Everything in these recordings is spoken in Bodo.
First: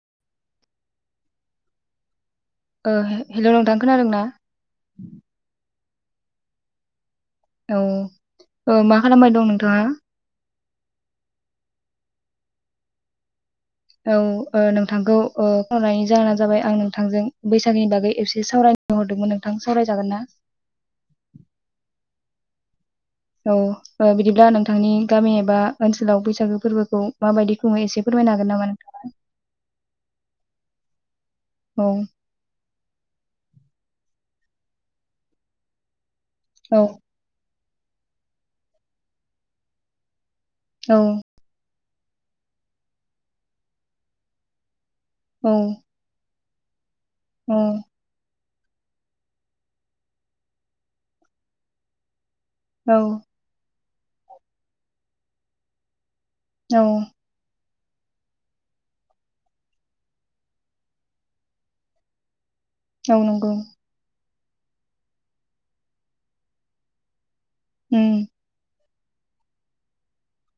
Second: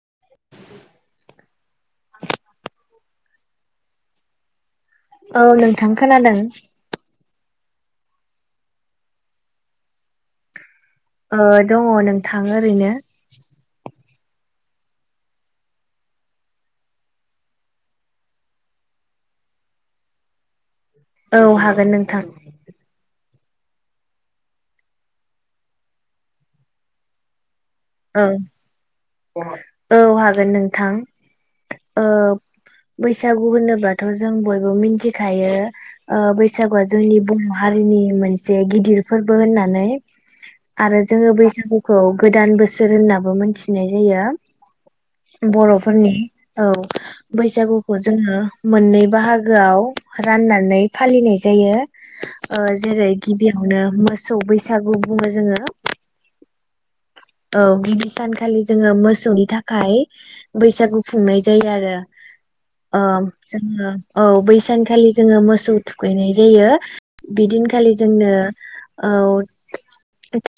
[unintelligible] ओ हेल' नोंथां खोनादों ना? थां खोनादों? औ ओ मा खालामबाय दं नोंथाङा? ओ दङ नोंथां ओरैनो। औ ओ नोंथांखौ ओ फन हरनायनि जाहोनानो जाबाय आं नोंथांजों बैसागोनि बागै एसे सावरायनो हरदोंमोन नोंथां सावरायजागोन ना? औ हागोन नोंथां। औ ओ बिदिब्ला नोंथांनि गामि एबा ओनसोलाव बैसागो फोरबोखौ माबायदि खुङो एसे औ फोरमायनो हागोन नामा नोंथाङा? औ हागोन नोंथां औ ओ बैसागु होनोबथ' जों बयबो मिथिखायो ओ औ बैसागुआ जोंनि बर' हारिनि मोनसे गिदिर फोरबो होननानै औ आरो जोङो बैसागु खौ गोदान बोसोर होननाबो मोनथि नाय जायो। औ बर'फोरनि औ औ बैसागुखौ जोङो मोननै बाहागोआव राननानै फालिनाय जायो। ओ जेरै औ गिबियावनो मोसौ बैसागु बुङो जोङो औ औ गिबि सानखालि जोङो मोसौनि थाखाय बैसागु खुंनाय जायो आरो अ औ नंगौ जोङो औ बैसानखालि जोङो मोसौ थुखैनाय जायो। बिदिनखालि उम जोंनो औ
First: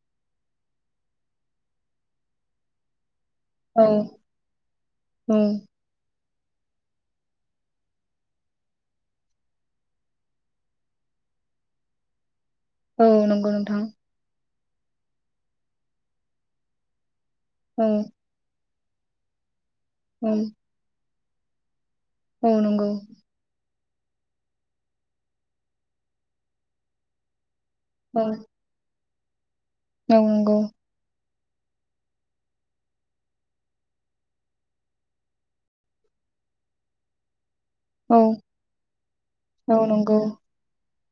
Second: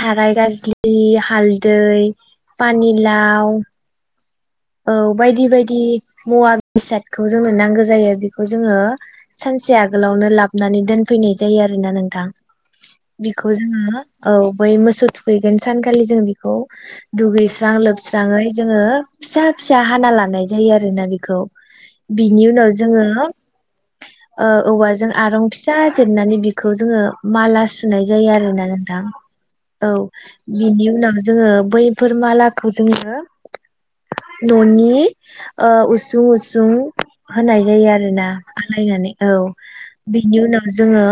थाराय गाजलि हाल दै पानि ला औ औ बायदि बायदि मुवा बेसादखौ जोंनो नांगौ जायो बेखौ जोङो सानसे आगोलावनो लाबोनानै दोनफैनाय जायो आरोना नोंथां। औ नंगौ बेखौ नोंथां जोङो औ बै मोसौ थुखैगोन सानखालि जों बेखौ दुगैस्रां औ लोबस्राङै जोङो फिसा फिसा हाना औ लानाय जायो आरोना बे खौ बिनि औ उनाव नंगौ जोङो ओ औवाजों आरं फिसा जिरनानै बेखौ जोङो माला सुनाय औ जायो आरोना नोंथां। औ बिनि उनाव जोङो बैफोर मालाखौ जोङो न'नि ओ उसुं उसुं होनाय जायो औ आरोना आलायनानै औ बिनि उनाव जोङो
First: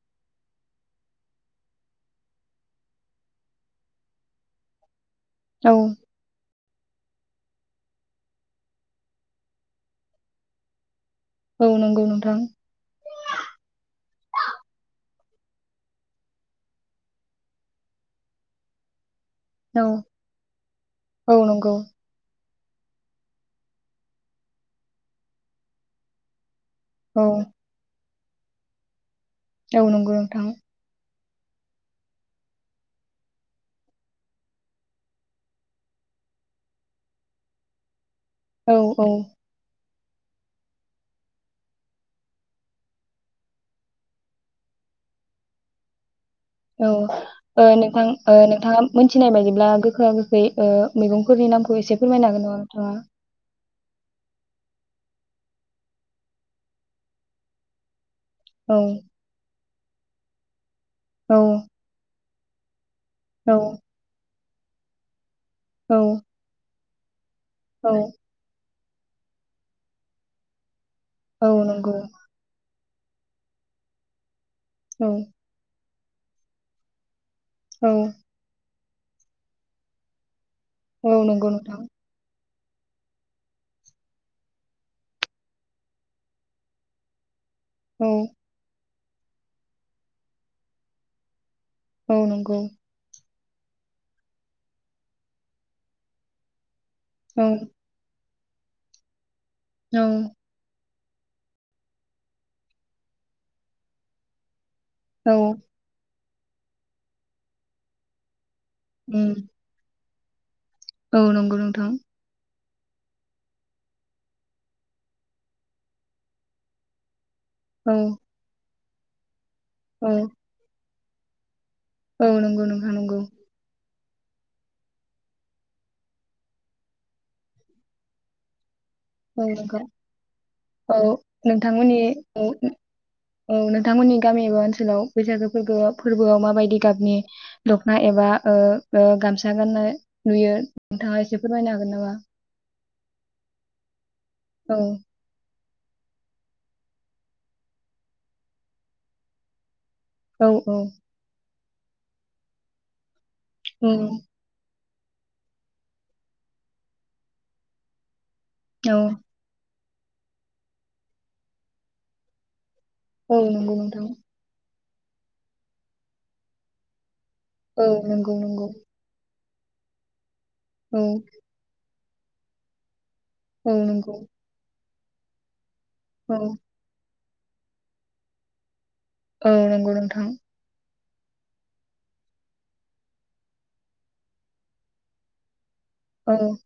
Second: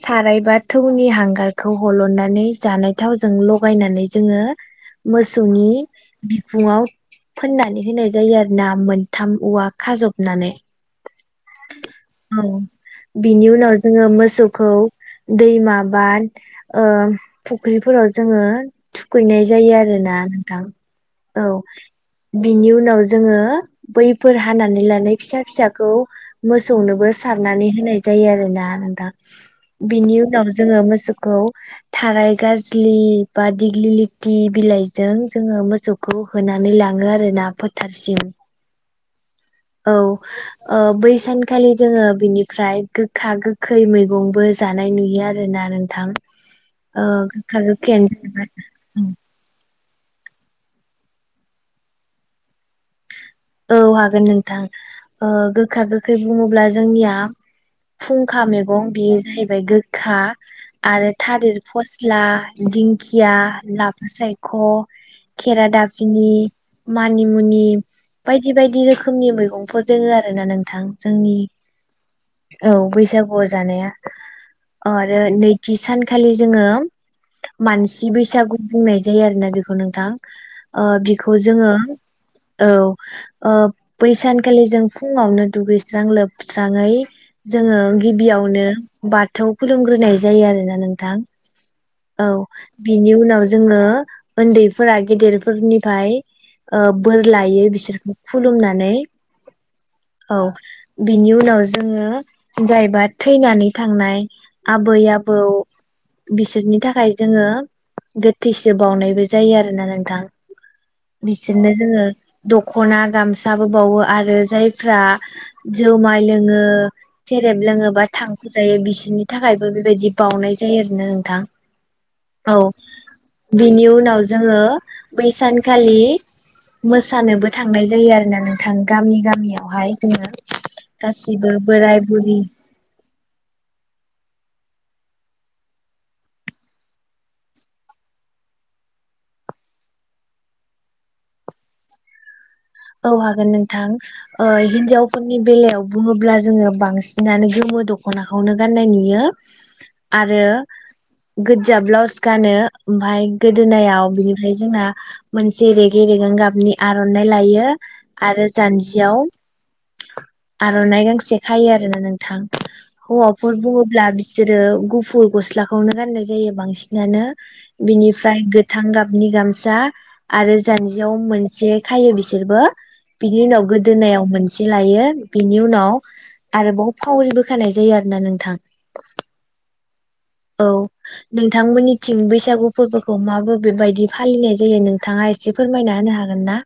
सारायबा थौनि हांगारखौ हलननानै जानाय थावजों लगायनानै जोङो औ मोसौनि फुंआव फोननानै होनाय जायो आरो ना मोनथाम औवा खाजबनानै औ नंगौ नोंथां औ बिनि उनाव जोङो मोसौखौ दैमा बा ओ फुख्रिफोराव जोङो थुखैनाय जायो औ आरो ना नोंथां औ बिनि उनाव जोङो बैफोर हानानै लानाय फिसा फिसाखौ मोसौनोबो औ सारनानै होनाय जायो आरोना नोंथां औ नंगौ बिनि नोंथां उनाव जोङो मोसौ खौ थाराय गाजलि बा दिग्लि लिथि बिलाइजों जोङो मोसौखौ होना नानै लाङो आरोना फोथारसिम औ औ औ ओ बै सानखालि जोङो बिनिफ्राय गोखा गोखै मैगंबो जानाय नुयो आरोना नोंथां। औ ओ गोखा ओ नोंथां गोखैयानो ओ जाहैबाय नोंथाङा मिथिनाय बायदिब्ला गो गोखा गोखै ओ मैगंफोरनि नामखौ एसे फोरमायनो हागोन नामा नोंथाङा। औ हागोन नोंथां ओ गोखा गोखै बुङोब्ला जोंनिया फुंखा औ मैगं बेयो जाहैबाय गो खा आरो औ थालिर फस्ला दिं खिया औ लाबा साय ग खेरा औ दाफिनि मान मानि मुनि औ बायदि बायदि रोखोमनि मैगंफोर दोङो आरो ना नोंथां जोंनि औ नंगौ औ बैसागुआव जानाया औ आरो नैथि सान खालि जोङो औ मानसि बैसाग। बुंनाय जायो आरो ना बेखौ नोंथां। औ बिखौ नंगौ जोङो नोंथां औ। बैसानखालि जों फुङावनो दुगैस्रां लोबस्राङै। जोङो औ गिबियावनो। बाथौ खुलुमग्रोनाय जायो आरो ना नोंथां? औ बिनि उनाव जोङो उन्दैफोरा गेदेरफोरनिफ्राय बोर औ लायो बिसोर खुलुमनानै औ। बेनि उनाव जोङो जायबा थैनानै थांनाय। आबै- औ आबौ। बिसोरनि थाखाय जोङो गोथै थैसो उम बावनायबो जायो आरोना नोंथां। औ नंगौ बिसोरनो नोंथां जोङो दखना खना गामसाबो बावो आरो जायफ्रा जुमाय लोङो। सेरेब औ लोङोबा थांखु जायो बि बिसोर नि थाखायबो बेबायदि औ बावनाय जायो आरो। बिदिनो नोंथां। औ नंगौ नोंथां नंगौ बिनि उनाव जोङो बैसानखालि मोसानोबो था थांनाय जायो आरोना नोंथां। गामि औ नंगौ गामियावहाय जोङो औ गासिबो नोंथांमोननि बोराय बुरि औ औ नोंथांमोननि गामि एबा ओनसोलाव बैसागो फोरबोआव फोरबोआव माबायदि गाबनि दखना एबा ओ ओ गामसा गाननाय नुयो नोंथाङा एसे फोरमायनो हागोन नामा? औ हागोन नोंथां। ओ औ हिन्जावफोरनि बेलायाव बुङोब्ला जोङो बांसिनानो गोमो दखनाखौनो गाननाय नुयो। आरो औ औ गो जा ब्लाउस गानो ओमफाय गोदोनायाव उम बिनिफ्राय जोंना मोनसे रेगे रेगां गाबनि आरनाइ लायो। दा आरो औ जानजियाव आरनाय गांसे खायो आरोना नोंथां औ हौवाफोर नंगौ बुङोब्ला नोंथां बिसोर गु फुल गस्लाखौनो गाननाय जायो बांसिनानो औ नंगौ बिनिफ्राय नंगौ गोथां गाबनि गाम जा आरो औ जान्जियाव मोनसे खायो बि सोरबो बिनि उनाव औ नंगौ गोदोनायाव मोनसे लायो बिनि उनाव औ आरो बहु खलबो [unintelligible] होनाय जायो आरो ना नोंथां औ नंगौ नोंथां औ नोंथांमोननिथिं बैसागु फोरबोखौ मा बोबेबायदि फालिनाय जायो नोंथाङा एसे फोरमायना होनो औ हागोन ना?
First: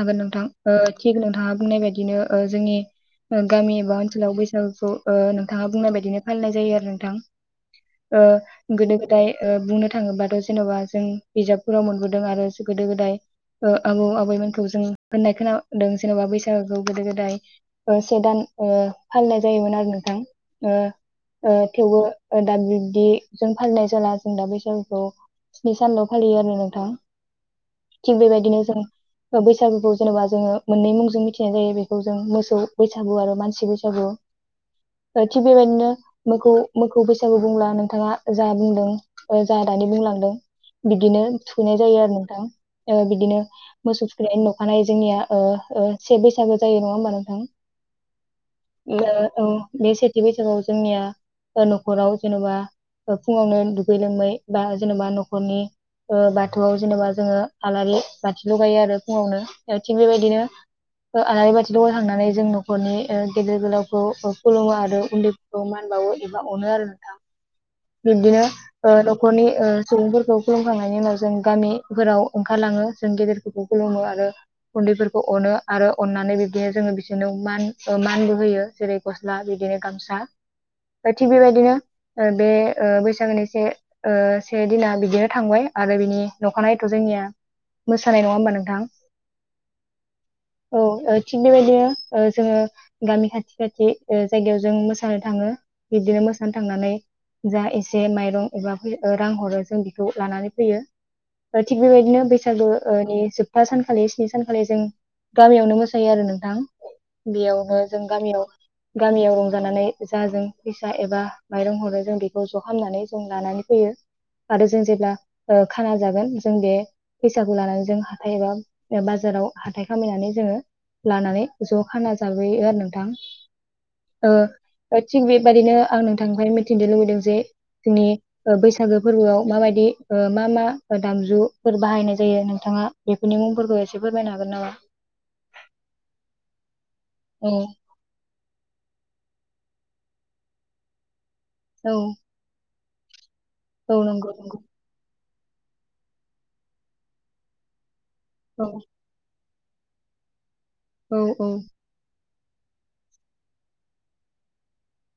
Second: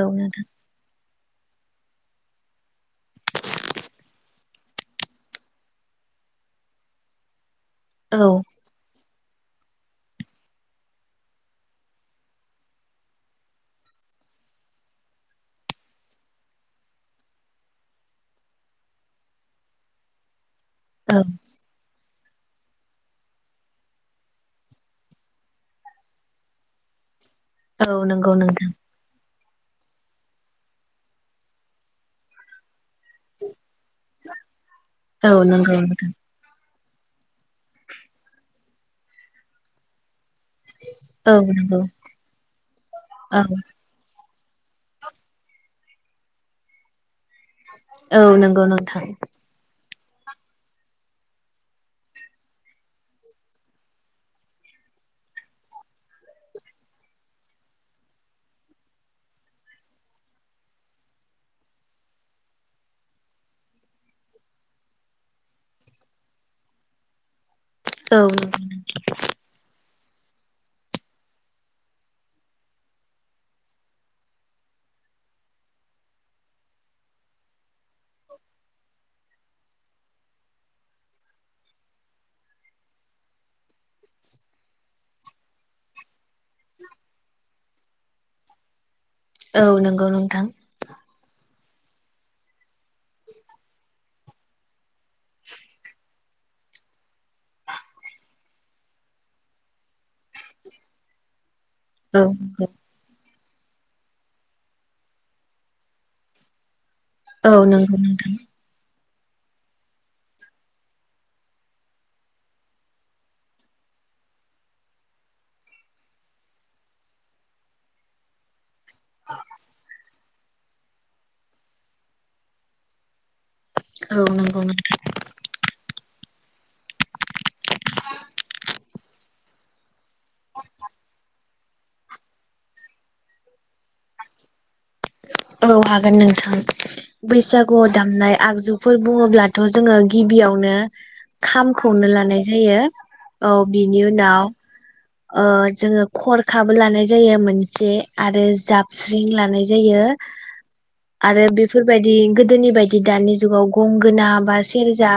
औ नोंथां थिग नोंथाङा बुंनाय बायदिनो ओ जोंनि गामि एबा ओनसोलाव बैसागुखौ ओ नोंथाङा बुंनाय बायदिनो फालिनाय जायो। ओ नोंथां औ गोदो गोदाय ओ बुंनो थाङोबाथ जेनबा जों बिजाबफोराव मोनबोदों आरो गोदो गोदाय ओ आबौ आबैमोनखौ जोङो होननाय खोनादों जेनेबा बैसागोखौ गोदो गोदाय से दान ओ फालिनाय जायोमोन आरो नोंथां ओ औ ओ थेवबो ओ दा बिबदि जों फालिनाय जाला जों दा बैसागुखौ स्नि सानल‌ फालियो आरो औ थिग नंगौ बेबायदिनो नोंथां जों बैसागुखौ जेनेबा जोङो मोननै मुंजों मिथिनाय जायो बेखौ जों मोसौ बैसागु आरो मानसि बैसागु औ थिग नंगौ बेबायदिनो नोंथां बेखौ मोखौ बैसागु बुंब्ला नोंथाङा जा बुंदों जा दानि बुंलांदों बिदिनो औ थुखैनाय नंगौ जायो आरो नों थां बिदिनो औ मोसौ ओै नखानायै जोंनिया ओ ओ से बैसागो जायो नङा होमबा नोंथां। औ नोंगौ नोंथां। थि बैसागुआव जोंनिया ओ न'खराव जेनेबा ओ फुङावनो दुगै लोबै बा जेनेबा न'खरनि ओ बाथौआव जेनबा जोङो आलारि बाथि लगायो आरो फुङावनो थिग बेबायदिनो ओ आलारि बाथि लगाय खांनानै जों नखरनि गेदेर गोलावखौ खुलुमो आरो उन्दैफोरखौ मान बावो एबा अनो आरो नोंथां। औ बिब्दिनो ओ न'खरनि ओ सुबुंफोरखौ खुलुमखांनायनि उनाव जों गामिफोराव ओंखारलाङो जों गेदेरफोरखौ खुलुमो आरो उन्दैफोरखौ अनो आरो अननानै बिब्दिनो जोङो बिसोरनो मान ओ मानबो होयो जेरै गस्ला बिदिनो गामसा थिग बेबायदिनो ओ बे ओ बैसागोनि से ओ से दिना बिदिनो थांबाय आरो बिनि दखानायथ जोंनिया मोसानाय नङा होमबा नोंथां औ नंगौ नोंथां औ ओ थिगबेबायदिनो ओ जोङो गामि खाथि खाथि ओ जायगायाव जों मोसानो थाङो बिदिनो मोसानो थांनानै जा एसे माइरं एबा रां हरो जों बेखौ लानानै फैयो थिग बेबायदिनो औ बैसागो ओ नि जोब था सानखालि स्नि सानखालि जों गामियावनो मोसायो आरो नोंथां औ बेयावनो नंगौ जों नोंथां गामियाव गामियाव रंजानानै जा जों फैसा एबा माइरं हरो जों बेखौ ज खालामनानै जों लानानै फैयो आरो जों जेब्ला ओ खाना जागोन जों बे फैसाखौ लानानै जों हाथाय एबा बाजाराव हाथाय खामायनानै जोङो लानानै ज खाना जाबोयो आरो नोंथां औ ओ नंगौ नोंथां थिग बेबादिनो आं थांफाय मोन मिथिनो लुबैदों जे जोंनि ओ बैसागो फोरबोआव माबायदि ओ मा मा दामजु फोर बाहायनाय जायो नोंथाङा बेफोरनि मुंफोरखौ एसे फोरमायनो हागोन नामा औ हागोन नोंथां औ बैसागुआव दामनाय आगजुफोर बुङोब्लाथ जोङो गिबियावनो औ खामखौनो लानाय जायो औ बिनि नंगौ उनाव नंगौ ओ जोङो खरखाबो लानाय जायो मोनसे आरो औ जाबस्रिं लानाय जायो औ आरो औ बेफोरबायदि गो गोदोनि बायदि दानि जुगाव गंगोना बा सेरजा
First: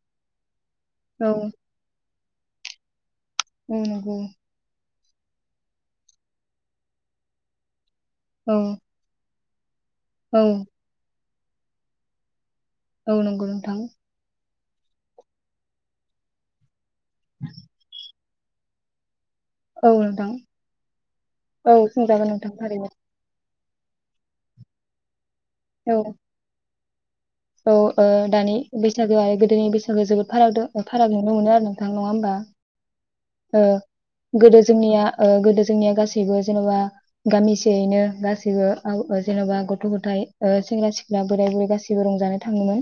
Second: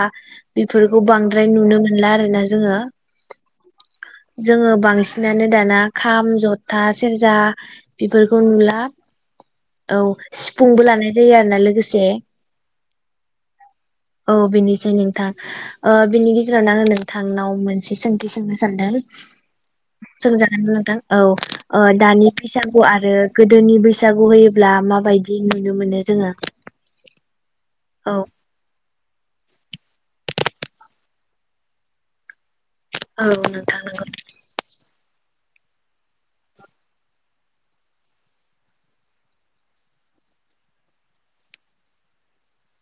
बेफोरखौ औ बांद्राय नुनो मोनला आरो ओमफ्रायना जोङो नंगौ जोङो बांसिन सिनानो दाना खाम जथा सेरजा बेफोरखौ औ नुला औ सिफुंबो लानाय [unintelligible] ना लोगोसे औ नंगौ नोंथां औ बेनोसै नोंथां ओ बिनि गेजेरावनो आं नोंथांखौ थांनाव मोनसे सोंथि थि सोंनो सानदों। औ नोंथां सोंजागोन नोंथां औ औ ओ दानि सोंजागोन नोंथां बैसागु थारैनो आरो गोदोनि बैसा सागु होयोब्ला माबायदि बिदि नुनो मोनो औ जोङो औ ओ दानि बैसागो आरो गोदोनि बैसागु जो जोबोद फाराग दं फाराग नुनो मोनो आरो नोंथां नङा होमबा? औ ओ नोंथां गोदो जोंनिया ओ गोदो जोंनिया गासैबो जेनेबा गामिसेयैनो गासैबो ओ जेनेबा गथ' गथाय ओ सेंग्रा सिख्ला बोराय बुरै गासैबो रंजानो थाङोमोन।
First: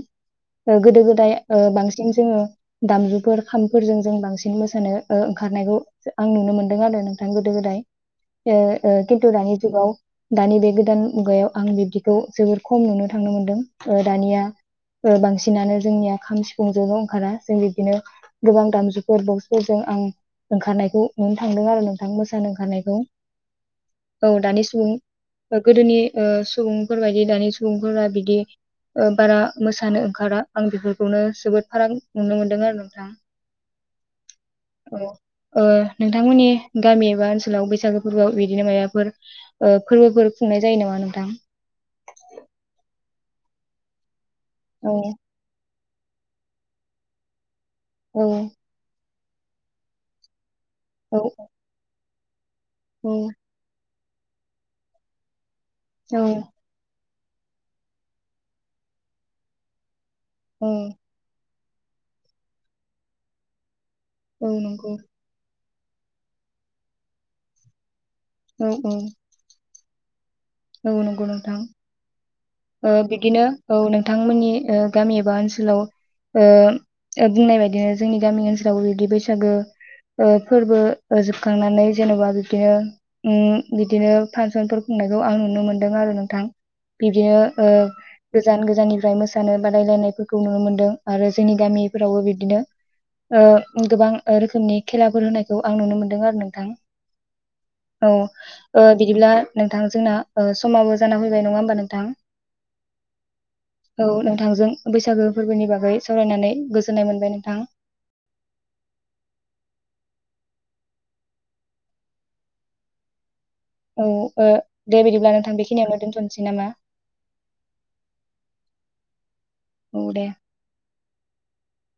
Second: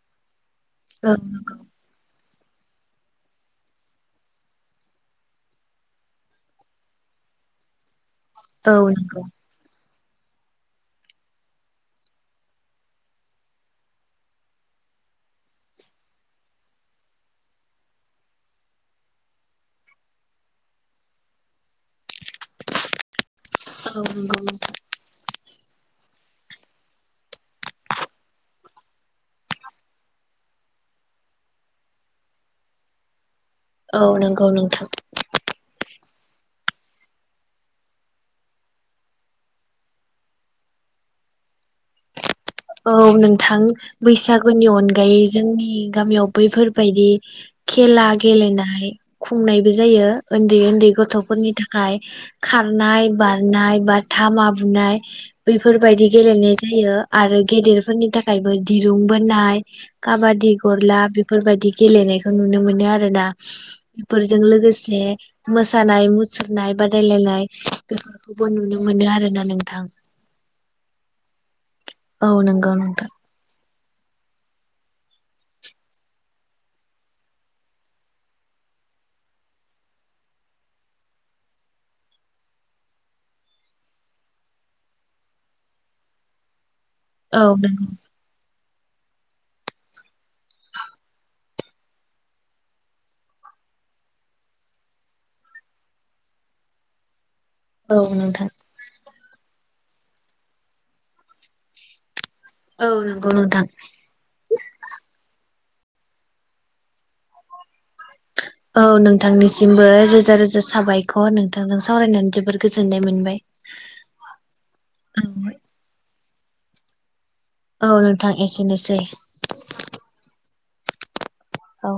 ओ गोदो गोदाय नंगौ ओ बांसिन जोङो दामजुफोर खामफोरजों जों बांसिन मोसानो ओ ओंखारनायखौ आं नुनो मोनदों आरो नोंथां गोदो गोदाय। ओ औ ओ नंगौ खिनथु दानि जुगाव दानि बे गोदान मुगायाव आं बिब्दिखौ जोबोर खम नुनो थांनो मोनदों ओ दानिया ओ बांसिनानो जोंनिया खाम सिफुंजोंल' ओंखारा जों बिब्दिनो गोबां दामजुफोर बावसु जों आं ओंखारनायखौ नुनो थांदों आरो नों आं मोसानो ओंखारनायखौ औ दानि सुबुं गोदोनि ओ सुबुंफोर बायदि दानि सुबुंफोरा बिदि ओ बारा मोसानो ओंखारा आं बेफोरखौनो जोबोद फाराग नुनो मोनदों आरो नोंथां। औ नंगौ नोंथां। औ ओ नोंथांमोननि गामि एबा ओनसोलाव बैसागो फोरबोआव बिदिनो मायबाफोर ओ फोरबोफोर खुंनाय जायो नामा नोंथां? औ नोंथां बैसागु गुनि औ अनगायै जोंनि गामियाव बैफोरबायदि खेला औ गेले नाय खुंनायबो जायो ओन उन्दै उन्दै औ गथ'फोरनि थाखाय खारनाय औ बारनाय बा थामा बुनाय बेफोरबायदि औ गेलेनाय जायो। आरो गेदेरफोरनि थाखायबो दिरुं बोनाय। काबादि औ गरला बेफोरबायदि गेलेनायखौ नुनो मोनो आरोना। बेफोरजों औ नंगौ लोगोसे मोसानाय मुसुरनाय बादायलायनाय बे खौबो औ नुनो मोनो आरोना नोंथां औ नंगौ नंगौ नोंथां औ नोंगौ ओ नोंथां बिदिनो औ नोंथांमोननि ओ गामि एबा ओनसोलाव ओ बुंनाय बायदिनो जोंनि गामि ओनसोलाव बिबदि बैसागो ओ फोरबो जोबखांनानै जेन'बा बिदिनो उम बिदिनो फासनफोर खुंनायखौ आं नुनो मोनदों आरो नोंथां बिदिनो औ ओ नंगौ गोजान गोजा जानिफ्राय मोसानाय बादायलायनायफोरखौ नुनो मोनदों आरो जोंनि गामिफोरावबो बिदिनो ओ गोबां रोखोमनि खेलाफोर होनायखौ आं नुनो मोनदों आरो नोंथां औ ओ बिदिब्ला नोंथां जोंना ओ समाबो जा फैबाय नङा होमबा नोंथां औ नंगौ नोंथां औ नोंथांजों बैसागो फोरबोनि बागै बै सावरायनानै गोजोननाय मोनबाय नोंथां औ नोंथांनिसिमबो रोजा रोजा साबायखर नोंथांजों सावरायनानै जबोर गोजोननाय मोनबाय औ ओ दे बिदिब्ला नोंथां बेखिनियानो दोनथ' सैनामा औ नोंथां एसेनोसै औ दे औ